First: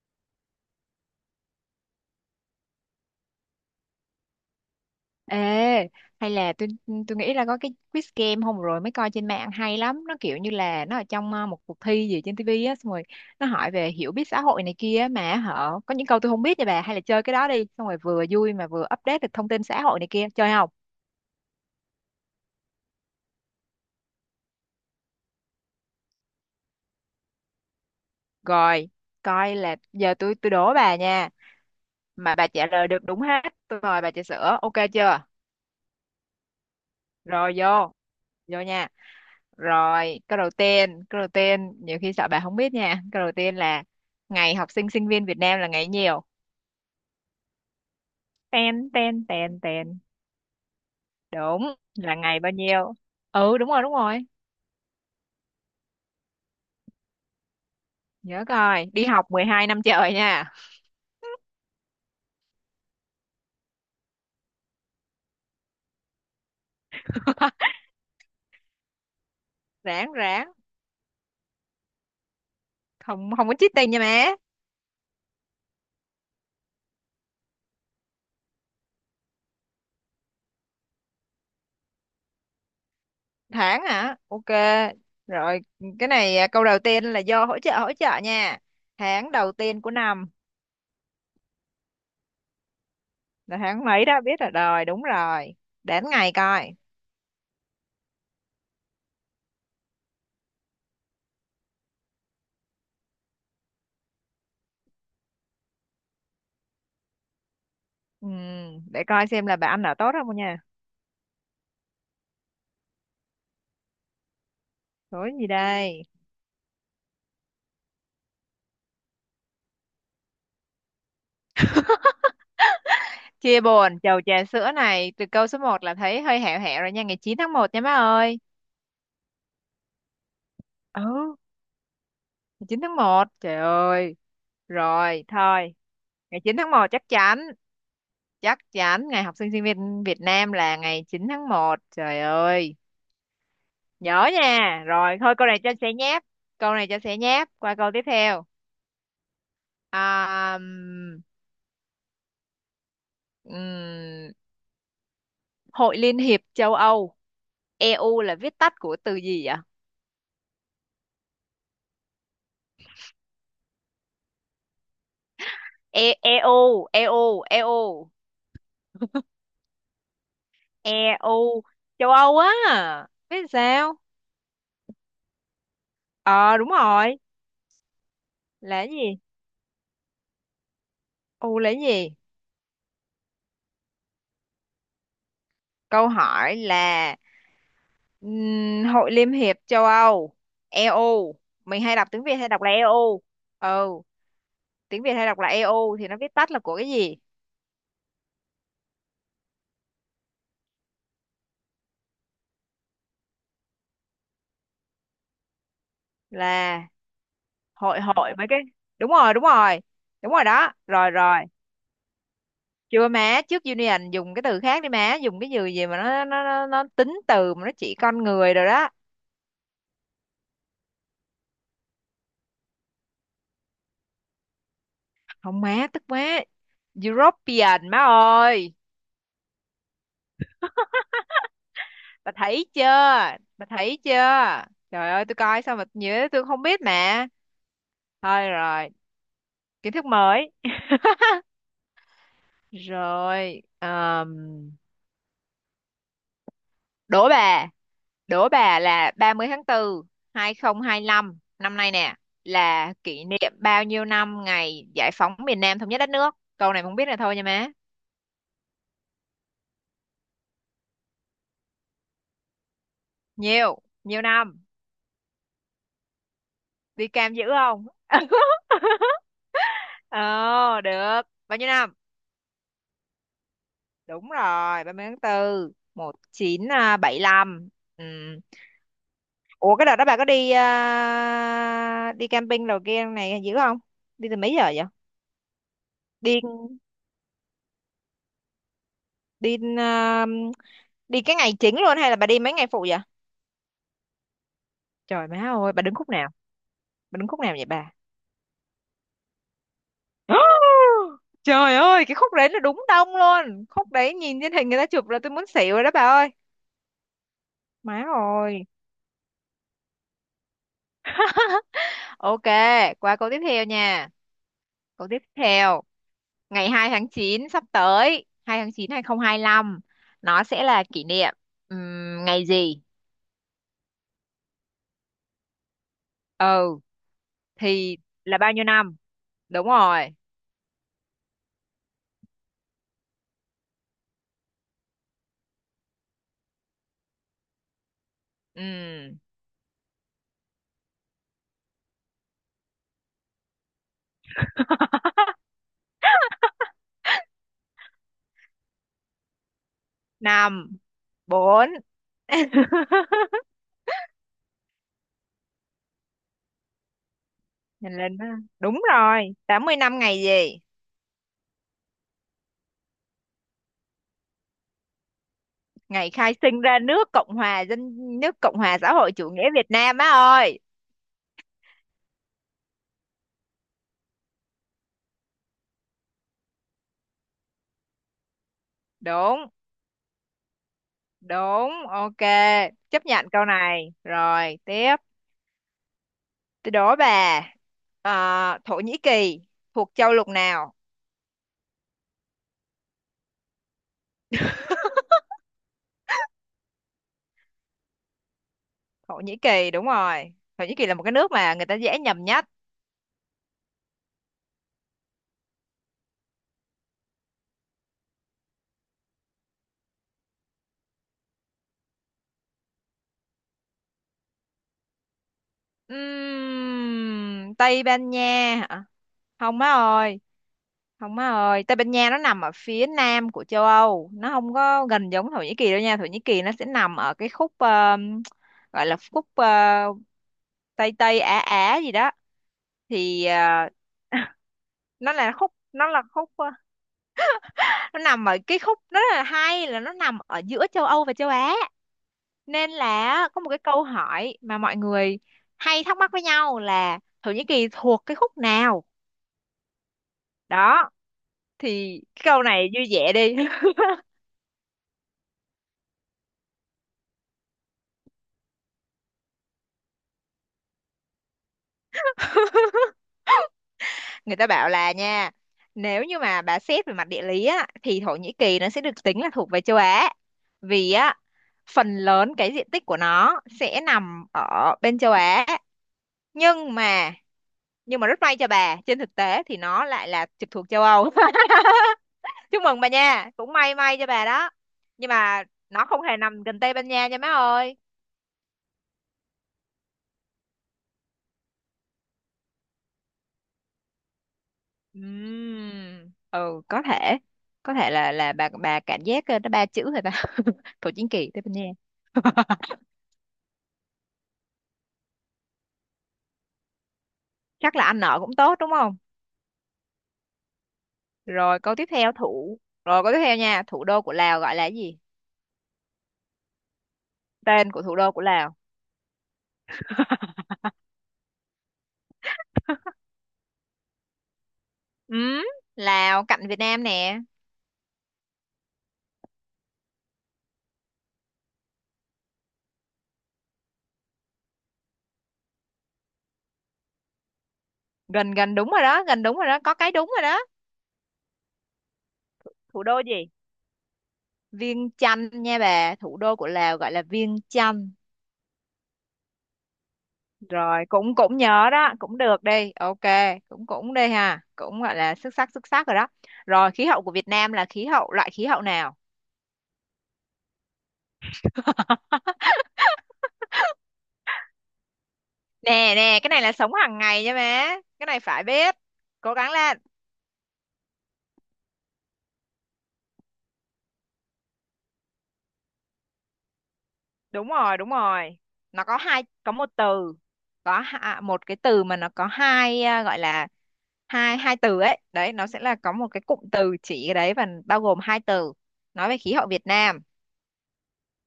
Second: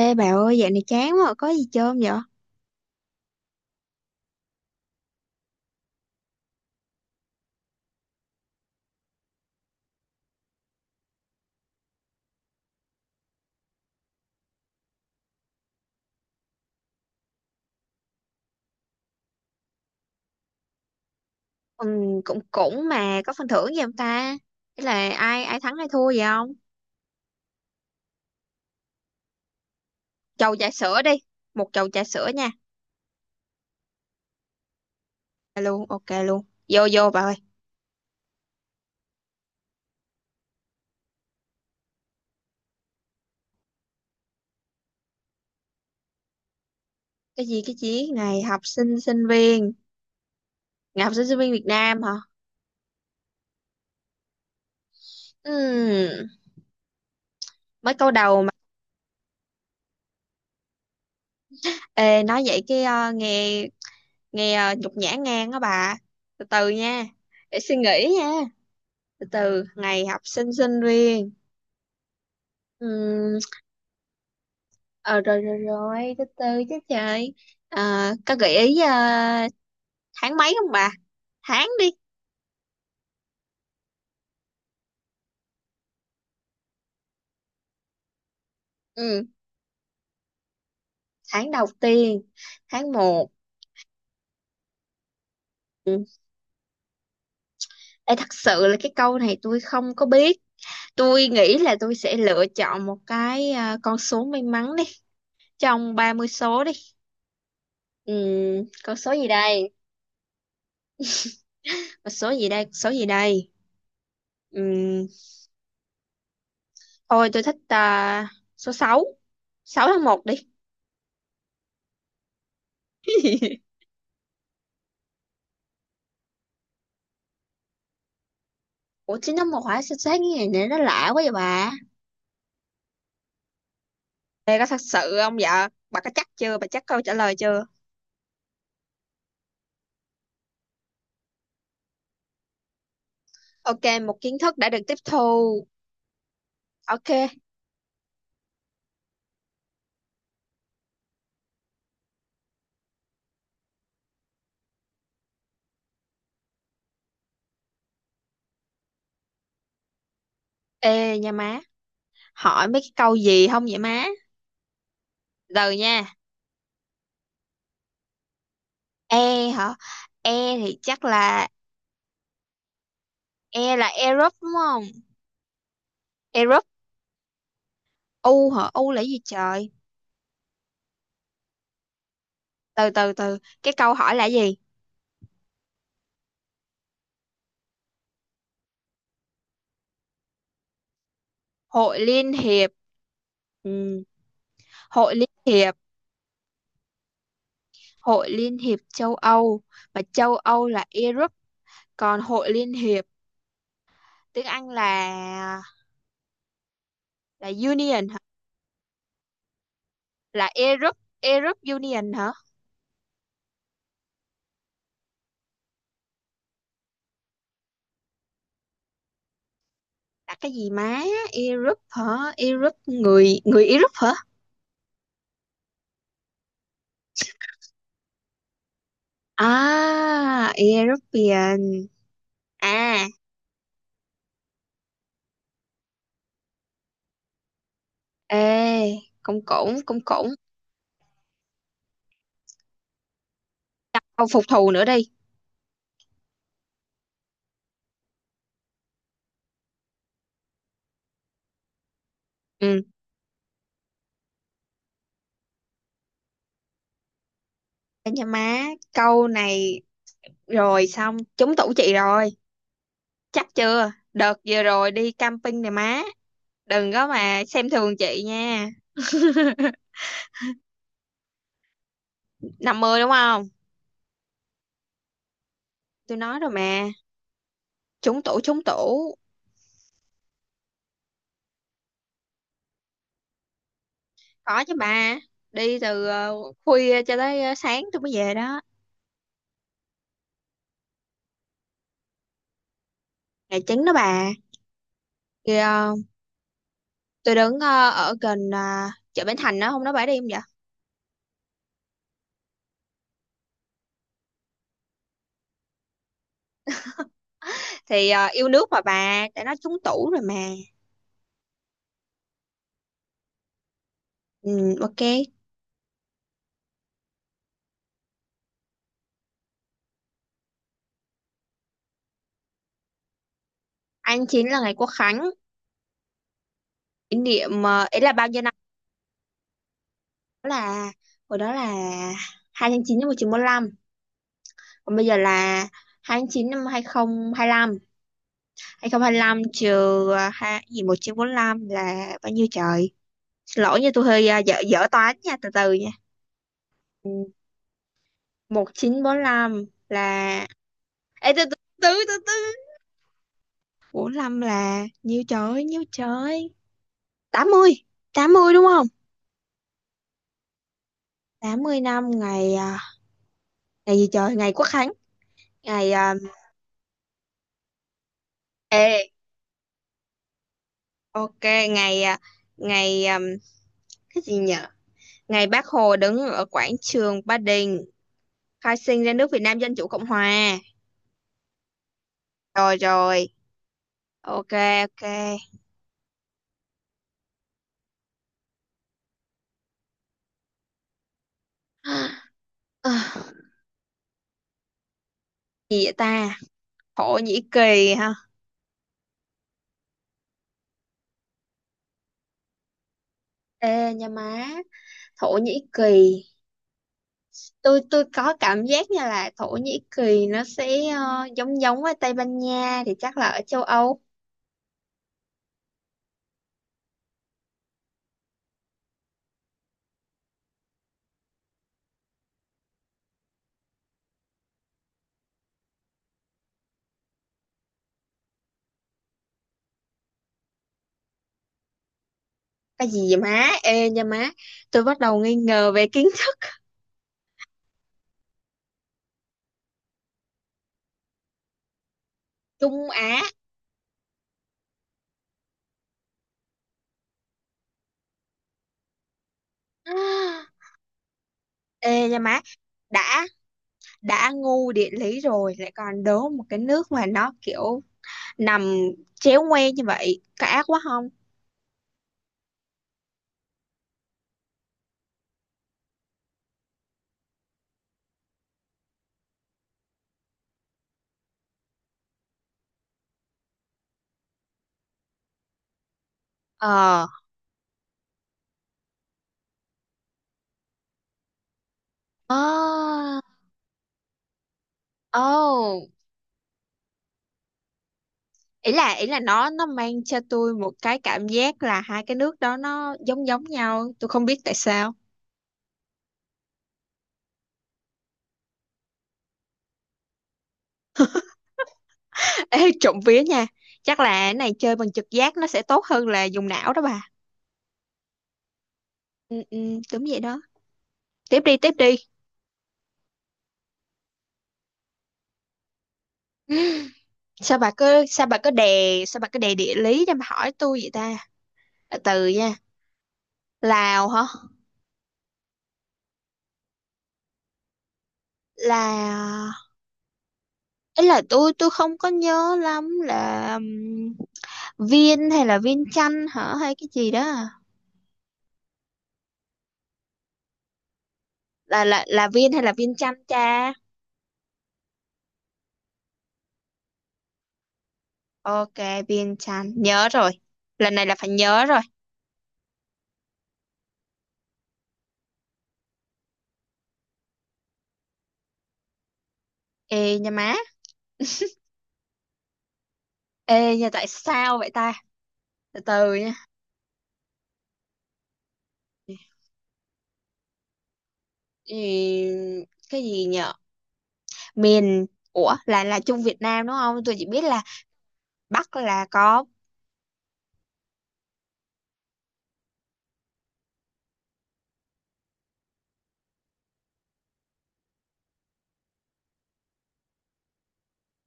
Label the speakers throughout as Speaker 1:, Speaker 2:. Speaker 1: Ê bà ơi, dạo này chán quá, có gì chơi không vậy?
Speaker 2: Ê, hay là tôi nghĩ là có cái quiz game hôm rồi mới coi trên mạng hay lắm, nó kiểu như là nó ở trong một cuộc thi gì trên tivi á, xong rồi nó hỏi về hiểu biết xã hội này kia mà họ có những câu tôi không biết nha bà. Hay là chơi cái đó đi, xong rồi vừa vui mà vừa update được thông tin xã hội này kia, chơi không?
Speaker 1: Ừ, cũng cũng mà có phần thưởng gì không ta? Thế là ai ai thắng ai thua vậy không?
Speaker 2: Rồi, coi là giờ tôi
Speaker 1: Chầu trà
Speaker 2: đố bà
Speaker 1: sữa đi,
Speaker 2: nha,
Speaker 1: một chầu trà sữa
Speaker 2: mà bà
Speaker 1: nha.
Speaker 2: trả lời được đúng hết, tôi mời bà trà sữa, ok chưa?
Speaker 1: Dạ luôn, ok luôn. Vô vô bà ơi.
Speaker 2: Rồi vô, vô nha. Rồi, câu đầu tiên, nhiều khi sợ bà không biết nha. Câu đầu tiên là ngày học sinh sinh viên Việt Nam là ngày nhiều.
Speaker 1: Cái gì cái gì? Ngày học
Speaker 2: Ten,
Speaker 1: sinh
Speaker 2: ten,
Speaker 1: sinh
Speaker 2: ten,
Speaker 1: viên,
Speaker 2: ten.
Speaker 1: ngày học sinh sinh viên Việt
Speaker 2: Đúng,
Speaker 1: Nam hả?
Speaker 2: là ngày bao nhiêu? Ừ, đúng rồi, đúng rồi.
Speaker 1: Ừm, Mới câu đầu
Speaker 2: Nhớ
Speaker 1: mà.
Speaker 2: coi, đi học 12 năm trời nha.
Speaker 1: Ê, nói vậy cái nghe nghe nhục nhã ngang đó bà. Từ từ nha, để suy nghĩ nha. Từ từ, ngày
Speaker 2: Ráng,
Speaker 1: học
Speaker 2: ráng.
Speaker 1: sinh sinh viên.
Speaker 2: Không
Speaker 1: Ừm,
Speaker 2: không có cheating nha má.
Speaker 1: Ờ, rồi rồi rồi, từ từ chứ trời. À, có gợi ý à, tháng mấy không bà? Tháng đi.
Speaker 2: Tháng hả? Ok. Rồi, cái này câu đầu tiên là do hỗ trợ nha.
Speaker 1: Ừ,
Speaker 2: Tháng đầu tiên của năm
Speaker 1: tháng đầu tiên, tháng một.
Speaker 2: là tháng mấy đó biết rồi. Rồi, đúng rồi.
Speaker 1: Ừ.
Speaker 2: Đến ngày coi.
Speaker 1: Ê, thật sự là cái câu này tôi không có biết. Tôi nghĩ là tôi sẽ lựa chọn một cái con số may mắn đi, trong 30 số đi. Ừ,
Speaker 2: Ừ,
Speaker 1: con
Speaker 2: để
Speaker 1: số
Speaker 2: coi
Speaker 1: gì
Speaker 2: xem là bà
Speaker 1: đây?
Speaker 2: ăn ở tốt không nha.
Speaker 1: Con số gì đây? Con số gì đây? Ừ,
Speaker 2: Tối gì đây?
Speaker 1: thôi tôi thích số sáu, 6 tháng một đi.
Speaker 2: Chia buồn, chầu trà sữa này từ câu số một là thấy hơi hẹo hẹo rồi nha, ngày 9 tháng 1 nha má ơi.
Speaker 1: Ủa chín tháng một hả? Sao sáng cái ngày này nó lạ quá vậy
Speaker 2: Ừ,
Speaker 1: bà?
Speaker 2: ngày 9 tháng 1. Trời ơi.
Speaker 1: Đây có thật sự
Speaker 2: Rồi,
Speaker 1: không dạ?
Speaker 2: thôi.
Speaker 1: Bà có chắc
Speaker 2: Ngày 9
Speaker 1: chưa? Bà
Speaker 2: tháng
Speaker 1: chắc
Speaker 2: 1
Speaker 1: câu trả lời chưa?
Speaker 2: chắc chắn ngày học sinh sinh viên Việt Nam là ngày 9 tháng 1. Trời ơi.
Speaker 1: Ok, một
Speaker 2: Nhớ
Speaker 1: kiến thức đã được
Speaker 2: nha.
Speaker 1: tiếp
Speaker 2: Rồi, thôi câu này
Speaker 1: thu.
Speaker 2: cho sẽ nháp. Câu này cho sẽ
Speaker 1: Ok.
Speaker 2: nháp. Qua câu tiếp theo. À, ừm, ừm, Hội Liên hiệp châu Âu EU là viết tắt của từ gì vậy?
Speaker 1: Ê nha má, hỏi mấy cái câu gì không vậy má? Giờ nha.
Speaker 2: E EU, EU, EU,
Speaker 1: E hả? E thì chắc là
Speaker 2: EU, châu Âu á. Biết
Speaker 1: E là
Speaker 2: sao?
Speaker 1: Europe đúng không?
Speaker 2: Ờ,
Speaker 1: Europe.
Speaker 2: đúng rồi.
Speaker 1: U hả?
Speaker 2: Là
Speaker 1: U
Speaker 2: cái
Speaker 1: là
Speaker 2: gì?
Speaker 1: gì trời?
Speaker 2: U là cái gì?
Speaker 1: Từ từ từ. Cái câu hỏi là gì?
Speaker 2: Câu hỏi là Hội Liên hiệp châu Âu, EU. Mình hay
Speaker 1: Hội
Speaker 2: đọc tiếng
Speaker 1: Liên
Speaker 2: Việt hay đọc
Speaker 1: hiệp.
Speaker 2: là EU. Ừ,
Speaker 1: Ừ.
Speaker 2: tiếng Việt
Speaker 1: Hội
Speaker 2: hay
Speaker 1: Liên
Speaker 2: đọc là
Speaker 1: hiệp,
Speaker 2: EU thì nó viết tắt là của cái gì?
Speaker 1: Hội Liên hiệp châu Âu, mà châu Âu là Europe, còn Hội Liên hiệp tiếng Anh là
Speaker 2: Là
Speaker 1: là
Speaker 2: hội
Speaker 1: Union hả?
Speaker 2: hội mấy cái. Đúng rồi, đúng rồi. Đúng rồi
Speaker 1: Là
Speaker 2: đó.
Speaker 1: Europe
Speaker 2: Rồi rồi.
Speaker 1: Europe Union hả?
Speaker 2: Chưa má, trước Union dùng cái từ khác đi má, dùng cái từ gì mà nó tính từ mà nó chỉ con người rồi đó.
Speaker 1: Là cái gì má? Europe hả? Europe, người người Europe hả?
Speaker 2: Không má, tức má European má ơi.
Speaker 1: À, European
Speaker 2: Bà thấy chưa?
Speaker 1: à.
Speaker 2: Bà thấy chưa? Trời ơi, tôi coi sao mà nhớ, tôi không biết mẹ. Thôi rồi,
Speaker 1: Ê, cũng cũng
Speaker 2: kiến
Speaker 1: cũng
Speaker 2: thức
Speaker 1: cũng
Speaker 2: mới. Rồi
Speaker 1: câu phục thù nữa đi.
Speaker 2: đố bà, đố bà là 30 tháng 4 2025 năm nay nè,
Speaker 1: Ừ,
Speaker 2: là kỷ niệm bao nhiêu năm ngày giải phóng miền Nam thống nhất đất nước, câu này không biết là thôi nha má.
Speaker 1: để cho má câu này, rồi xong trúng tủ chị rồi. Chắc
Speaker 2: Nhiều,
Speaker 1: chưa,
Speaker 2: nhiều
Speaker 1: đợt
Speaker 2: năm.
Speaker 1: vừa rồi đi camping này má, đừng có
Speaker 2: Đi cam
Speaker 1: mà
Speaker 2: dữ
Speaker 1: xem
Speaker 2: không?
Speaker 1: thường chị nha.
Speaker 2: Ờ, được bao nhiêu năm?
Speaker 1: 50 đúng không?
Speaker 2: Đúng rồi, 30 tháng 4 một
Speaker 1: Tôi nói rồi
Speaker 2: chín
Speaker 1: mà,
Speaker 2: bảy lăm. Ừ.
Speaker 1: trúng tủ trúng tủ.
Speaker 2: Ủa cái đợt đó bà có đi đi camping đầu kia này dữ không? Đi từ mấy giờ
Speaker 1: Có chứ
Speaker 2: vậy?
Speaker 1: bà, đi từ
Speaker 2: đi
Speaker 1: khuya cho tới sáng tôi mới về đó.
Speaker 2: đi à, đi cái ngày chính luôn hay là bà đi mấy ngày phụ vậy?
Speaker 1: Ngày chín đó bà.
Speaker 2: Trời má
Speaker 1: Thì
Speaker 2: ơi, bà đứng khúc nào? Bà đứng
Speaker 1: tôi
Speaker 2: khúc nào
Speaker 1: đứng
Speaker 2: vậy bà?
Speaker 1: ở gần chợ Bến Thành đó, hôm đó bà đi không vậy?
Speaker 2: Trời ơi, cái khúc đấy là đúng đông luôn. Khúc đấy nhìn trên hình người ta chụp là tôi muốn xỉu rồi đó bà ơi. Má
Speaker 1: Thì yêu
Speaker 2: ơi.
Speaker 1: nước mà bà, tại nó trúng tủ rồi mà.
Speaker 2: Ok, qua câu tiếp theo nha.
Speaker 1: Ừ, ok.
Speaker 2: Câu tiếp theo, ngày 2 tháng 9 sắp tới, 2 tháng 9 2025, nó sẽ là kỷ niệm ngày gì?
Speaker 1: Anh chín là ngày Quốc Khánh,
Speaker 2: Ừ,
Speaker 1: kỷ niệm
Speaker 2: thì
Speaker 1: ấy là bao
Speaker 2: là
Speaker 1: nhiêu
Speaker 2: bao
Speaker 1: năm?
Speaker 2: nhiêu năm? Đúng rồi.
Speaker 1: Đó là, hồi đó là 2/9 năm 1945, còn bây giờ là 2/9 năm 2025.
Speaker 2: Ừm,
Speaker 1: 2025 trừ hai gì 1945 là bao nhiêu trời? Xin lỗi nha, tôi hơi dở dở toán nha, từ từ nha. 1945 là...
Speaker 2: 5,
Speaker 1: Ê, từ từ,
Speaker 2: 4.
Speaker 1: từ từ từ. 45 là nhiêu trời, nhiêu trời? Tám mươi,
Speaker 2: Nhìn lên đó.
Speaker 1: tám mươi đúng
Speaker 2: Đúng
Speaker 1: không?
Speaker 2: rồi, 80 năm ngày gì?
Speaker 1: 80 năm ngày ngày gì trời? Ngày Quốc Khánh, ngày
Speaker 2: Ngày khai sinh ra nước Cộng hòa xã
Speaker 1: ê,
Speaker 2: hội chủ nghĩa Việt Nam á ơi.
Speaker 1: ok, ngày ngày cái gì nhở? Ngày Bác Hồ đứng ở quảng trường Ba Đình khai sinh ra nước Việt
Speaker 2: Đúng.
Speaker 1: Nam Dân Chủ Cộng Hòa.
Speaker 2: Đúng, ok,
Speaker 1: Rồi
Speaker 2: chấp nhận
Speaker 1: rồi
Speaker 2: câu này
Speaker 1: ok
Speaker 2: rồi tiếp.
Speaker 1: ok.
Speaker 2: Tôi đố bà Thổ Nhĩ Kỳ thuộc châu lục nào?
Speaker 1: À, gì vậy ta? Khổ nhĩ kỳ ha.
Speaker 2: Thổ Nhĩ Kỳ đúng rồi. Thổ Nhĩ Kỳ là một cái nước mà người ta dễ nhầm nhất.
Speaker 1: Ê nha má, Thổ Nhĩ Kỳ, tôi có cảm giác như là Thổ Nhĩ Kỳ nó sẽ giống giống với Tây Ban Nha, thì chắc là ở châu Âu.
Speaker 2: Tây Ban Nha hả? Không má ơi, không má ơi, Tây Ban Nha nó nằm ở phía nam của châu Âu, nó không có gần giống Thổ Nhĩ Kỳ đâu nha. Thổ Nhĩ Kỳ nó sẽ nằm ở cái khúc gọi là khúc Tây Tây Á Á gì đó.
Speaker 1: Cái gì vậy
Speaker 2: Thì
Speaker 1: má? Ê nha má, tôi bắt
Speaker 2: nó
Speaker 1: đầu
Speaker 2: là
Speaker 1: nghi
Speaker 2: khúc
Speaker 1: ngờ về
Speaker 2: nó là
Speaker 1: kiến
Speaker 2: khúc ờ,
Speaker 1: thức.
Speaker 2: nó nằm ở cái khúc, nó rất là hay là nó nằm ở giữa châu Âu và châu Á, nên
Speaker 1: Trung Á.
Speaker 2: là có một cái câu hỏi mà mọi người hay thắc mắc với nhau là Thổ Nhĩ Kỳ thuộc cái khúc nào đó. Thì
Speaker 1: Ê nha
Speaker 2: cái
Speaker 1: má,
Speaker 2: câu này vui vẻ
Speaker 1: đã
Speaker 2: đi.
Speaker 1: đã ngu địa lý rồi lại còn đố một cái nước mà nó kiểu nằm chéo ngoe như vậy, có ác quá không?
Speaker 2: Người ta bảo là nha, nếu như mà bà xét về mặt địa lý á thì Thổ Nhĩ Kỳ nó sẽ được tính là thuộc về châu Á, vì á phần lớn cái diện tích của nó sẽ nằm ở bên châu Á. nhưng
Speaker 1: Ờ.
Speaker 2: mà nhưng mà rất may cho bà, trên thực tế thì nó lại là trực thuộc châu Âu. Chúc mừng bà
Speaker 1: Ờ.
Speaker 2: nha, cũng may may cho bà đó. Nhưng mà nó
Speaker 1: Ồ.
Speaker 2: không hề nằm gần Tây Ban Nha nha má ơi.
Speaker 1: Ý là nó mang cho tôi một cái cảm giác là hai cái nước đó nó giống giống nhau, tôi không biết tại sao.
Speaker 2: Ừ, có thể là bà cảm giác nó ba chữ rồi ta. Thổ Chính Kỳ Tây Ban Nha.
Speaker 1: Ê, trộm vía nha, chắc là cái này chơi bằng trực giác nó sẽ tốt hơn là dùng não đó bà.
Speaker 2: Chắc là ăn nợ cũng tốt đúng không?
Speaker 1: Ừ, ừ, đúng vậy đó. Tiếp đi
Speaker 2: rồi
Speaker 1: tiếp
Speaker 2: câu tiếp
Speaker 1: đi.
Speaker 2: theo thủ Rồi câu tiếp theo nha, thủ đô của Lào gọi là gì?
Speaker 1: Sao bà
Speaker 2: Tên của thủ
Speaker 1: cứ
Speaker 2: đô của
Speaker 1: sao bà cứ
Speaker 2: Lào.
Speaker 1: đè sao bà cứ đè địa lý cho mà hỏi tôi vậy ta? Từ từ nha. Lào hả?
Speaker 2: Ừm, Lào cạnh Việt Nam nè.
Speaker 1: là ấy là tôi không có nhớ lắm là Viên hay là Viên Chanh hả, hay cái gì đó à?
Speaker 2: Gần, gần đúng rồi đó, gần đúng rồi đó, có cái đúng rồi đó.
Speaker 1: Là là viên hay là
Speaker 2: Thủ
Speaker 1: viên
Speaker 2: đô
Speaker 1: chanh
Speaker 2: gì?
Speaker 1: cha?
Speaker 2: Viêng Chăn nha bà, thủ đô của Lào gọi là Viêng Chăn.
Speaker 1: Ok, viên chanh nhớ rồi.
Speaker 2: Rồi
Speaker 1: Lần này là
Speaker 2: cũng
Speaker 1: phải
Speaker 2: cũng
Speaker 1: nhớ
Speaker 2: nhớ
Speaker 1: rồi.
Speaker 2: đó, cũng được đi. Ok, cũng cũng đi ha. Cũng gọi là xuất sắc rồi đó. Rồi khí hậu của Việt Nam là khí hậu loại khí hậu nào?
Speaker 1: Ê nha má, ê nha, tại sao vậy ta? Từ
Speaker 2: Nè
Speaker 1: từ
Speaker 2: nè, cái
Speaker 1: nha.
Speaker 2: này là sống hàng ngày nha bé. Cái này phải biết. Cố gắng lên.
Speaker 1: Ừ, cái gì nhở? miền ủa, là Trung Việt Nam đúng không? Tôi chỉ biết
Speaker 2: Đúng
Speaker 1: là
Speaker 2: rồi, đúng rồi.
Speaker 1: Bắc
Speaker 2: Nó có
Speaker 1: là
Speaker 2: hai
Speaker 1: có...
Speaker 2: có một từ. Một cái từ mà nó có hai gọi là hai hai từ ấy. Đấy, nó sẽ là có một cái cụm từ chỉ cái đấy và bao gồm hai từ. Nói về khí hậu Việt Nam.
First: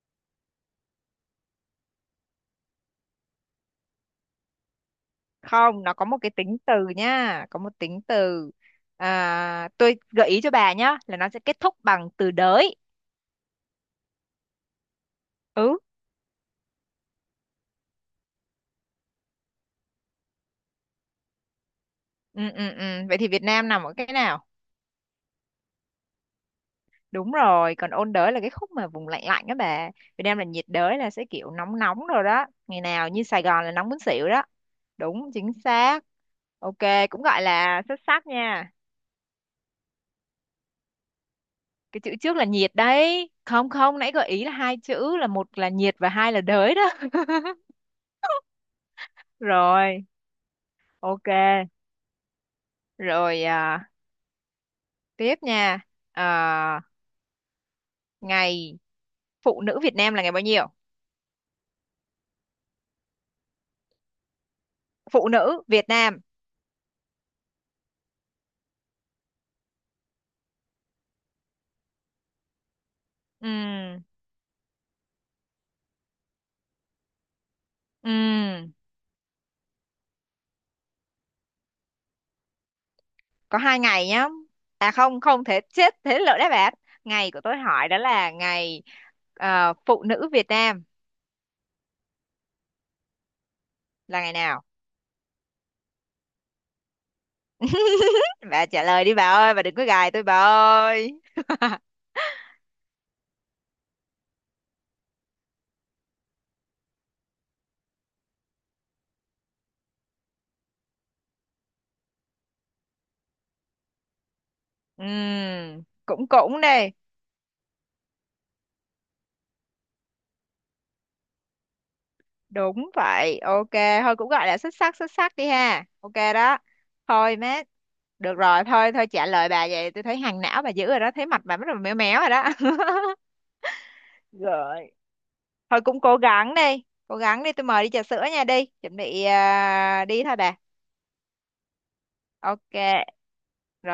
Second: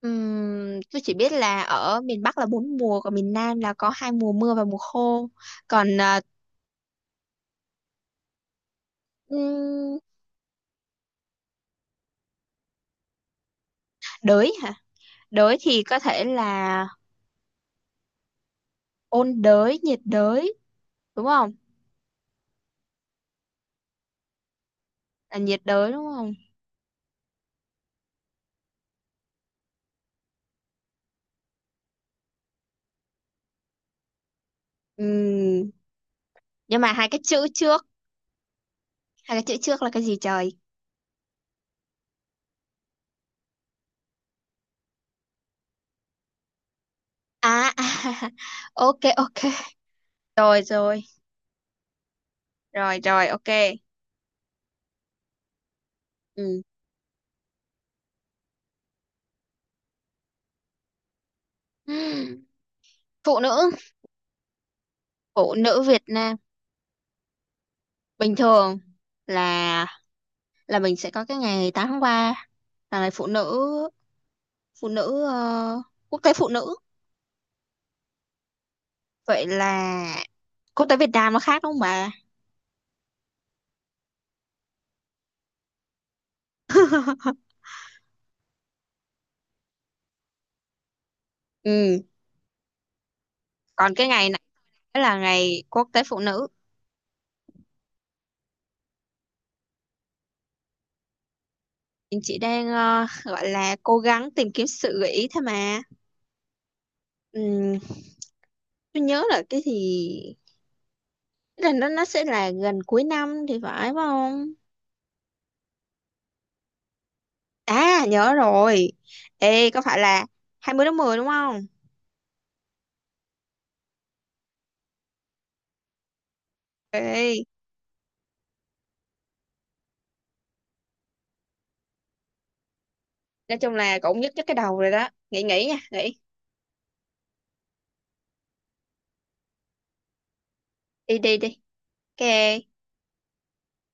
Speaker 1: tôi chỉ biết là ở miền Bắc là bốn mùa, còn miền Nam là có hai mùa mưa và mùa khô.
Speaker 2: Không, nó
Speaker 1: Còn
Speaker 2: có một cái tính từ nhá, có một tính từ. À, tôi
Speaker 1: ừm,
Speaker 2: gợi ý cho bà nhá là nó sẽ kết thúc bằng từ đới.
Speaker 1: đới hả? Đới
Speaker 2: Ừ,
Speaker 1: thì có thể là ôn đới, nhiệt đới đúng không?
Speaker 2: ừ, ừ, ừ. Vậy thì Việt Nam nằm ở cái nào?
Speaker 1: Là nhiệt đới đúng không?
Speaker 2: Đúng rồi, còn ôn đới là cái khúc mà vùng lạnh lạnh đó bà. Việt Nam là nhiệt đới là sẽ kiểu nóng nóng rồi đó, ngày nào như Sài Gòn là nóng muốn xỉu đó.
Speaker 1: Ừ,
Speaker 2: Đúng chính xác. Ok.
Speaker 1: nhưng mà hai cái
Speaker 2: Cũng gọi
Speaker 1: chữ
Speaker 2: là
Speaker 1: trước,
Speaker 2: xuất sắc nha.
Speaker 1: hai cái chữ trước là cái gì trời?
Speaker 2: Cái chữ trước là nhiệt đấy, không không nãy gợi ý là hai chữ, là một là nhiệt và hai là đới đó.
Speaker 1: À. Ok ok.
Speaker 2: Rồi,
Speaker 1: Rồi rồi,
Speaker 2: ok.
Speaker 1: rồi rồi
Speaker 2: Rồi
Speaker 1: ok.
Speaker 2: tiếp nha.
Speaker 1: Ừ.
Speaker 2: À, ngày phụ nữ Việt Nam là ngày bao nhiêu?
Speaker 1: Ừm, Phụ nữ,
Speaker 2: Phụ
Speaker 1: phụ
Speaker 2: nữ
Speaker 1: nữ
Speaker 2: Việt
Speaker 1: Việt
Speaker 2: Nam.
Speaker 1: Nam, bình thường là là mình sẽ có cái ngày 8 tháng 3 là ngày phụ nữ
Speaker 2: Ừm,
Speaker 1: phụ nữ quốc tế phụ nữ.
Speaker 2: ừm,
Speaker 1: Vậy là quốc tế Việt Nam nó khác đúng không bà?
Speaker 2: có hai ngày nhá. À không, không thể chết thế lỡ đáp án. Ngày của tôi hỏi đó là ngày phụ nữ Việt Nam
Speaker 1: Ừ, còn cái
Speaker 2: là
Speaker 1: ngày
Speaker 2: ngày
Speaker 1: này
Speaker 2: nào?
Speaker 1: là ngày quốc tế phụ nữ.
Speaker 2: Bà trả lời đi bà ơi, bà đừng có gài tôi bà ơi.
Speaker 1: Mình chỉ đang gọi là cố gắng tìm kiếm sự gợi ý thôi mà. Ừm, tôi nhớ là cái lần đó nó sẽ là gần cuối năm thì phải, phải không?
Speaker 2: Cũng cũng đi.
Speaker 1: À nhớ rồi. Ê có phải là 20/10 đúng không?
Speaker 2: Đúng vậy, ok. Thôi cũng gọi là xuất sắc đi ha, ok đó. Thôi
Speaker 1: Ê,
Speaker 2: má, được rồi. Thôi thôi, trả lời bà vậy tôi thấy hàng não bà dữ rồi đó, thấy mặt bà bắt đầu méo méo rồi đó.
Speaker 1: nói chung là cũng nhất nhức cái đầu rồi
Speaker 2: Rồi,
Speaker 1: đó. Nghĩ nghĩ nha,
Speaker 2: thôi cũng cố
Speaker 1: nghĩ.
Speaker 2: gắng đi, cố gắng đi, tôi mời đi trà sữa nha. Đi chuẩn bị đi thôi bà.
Speaker 1: Đi đi đi. Ok.
Speaker 2: Ok. Rồi.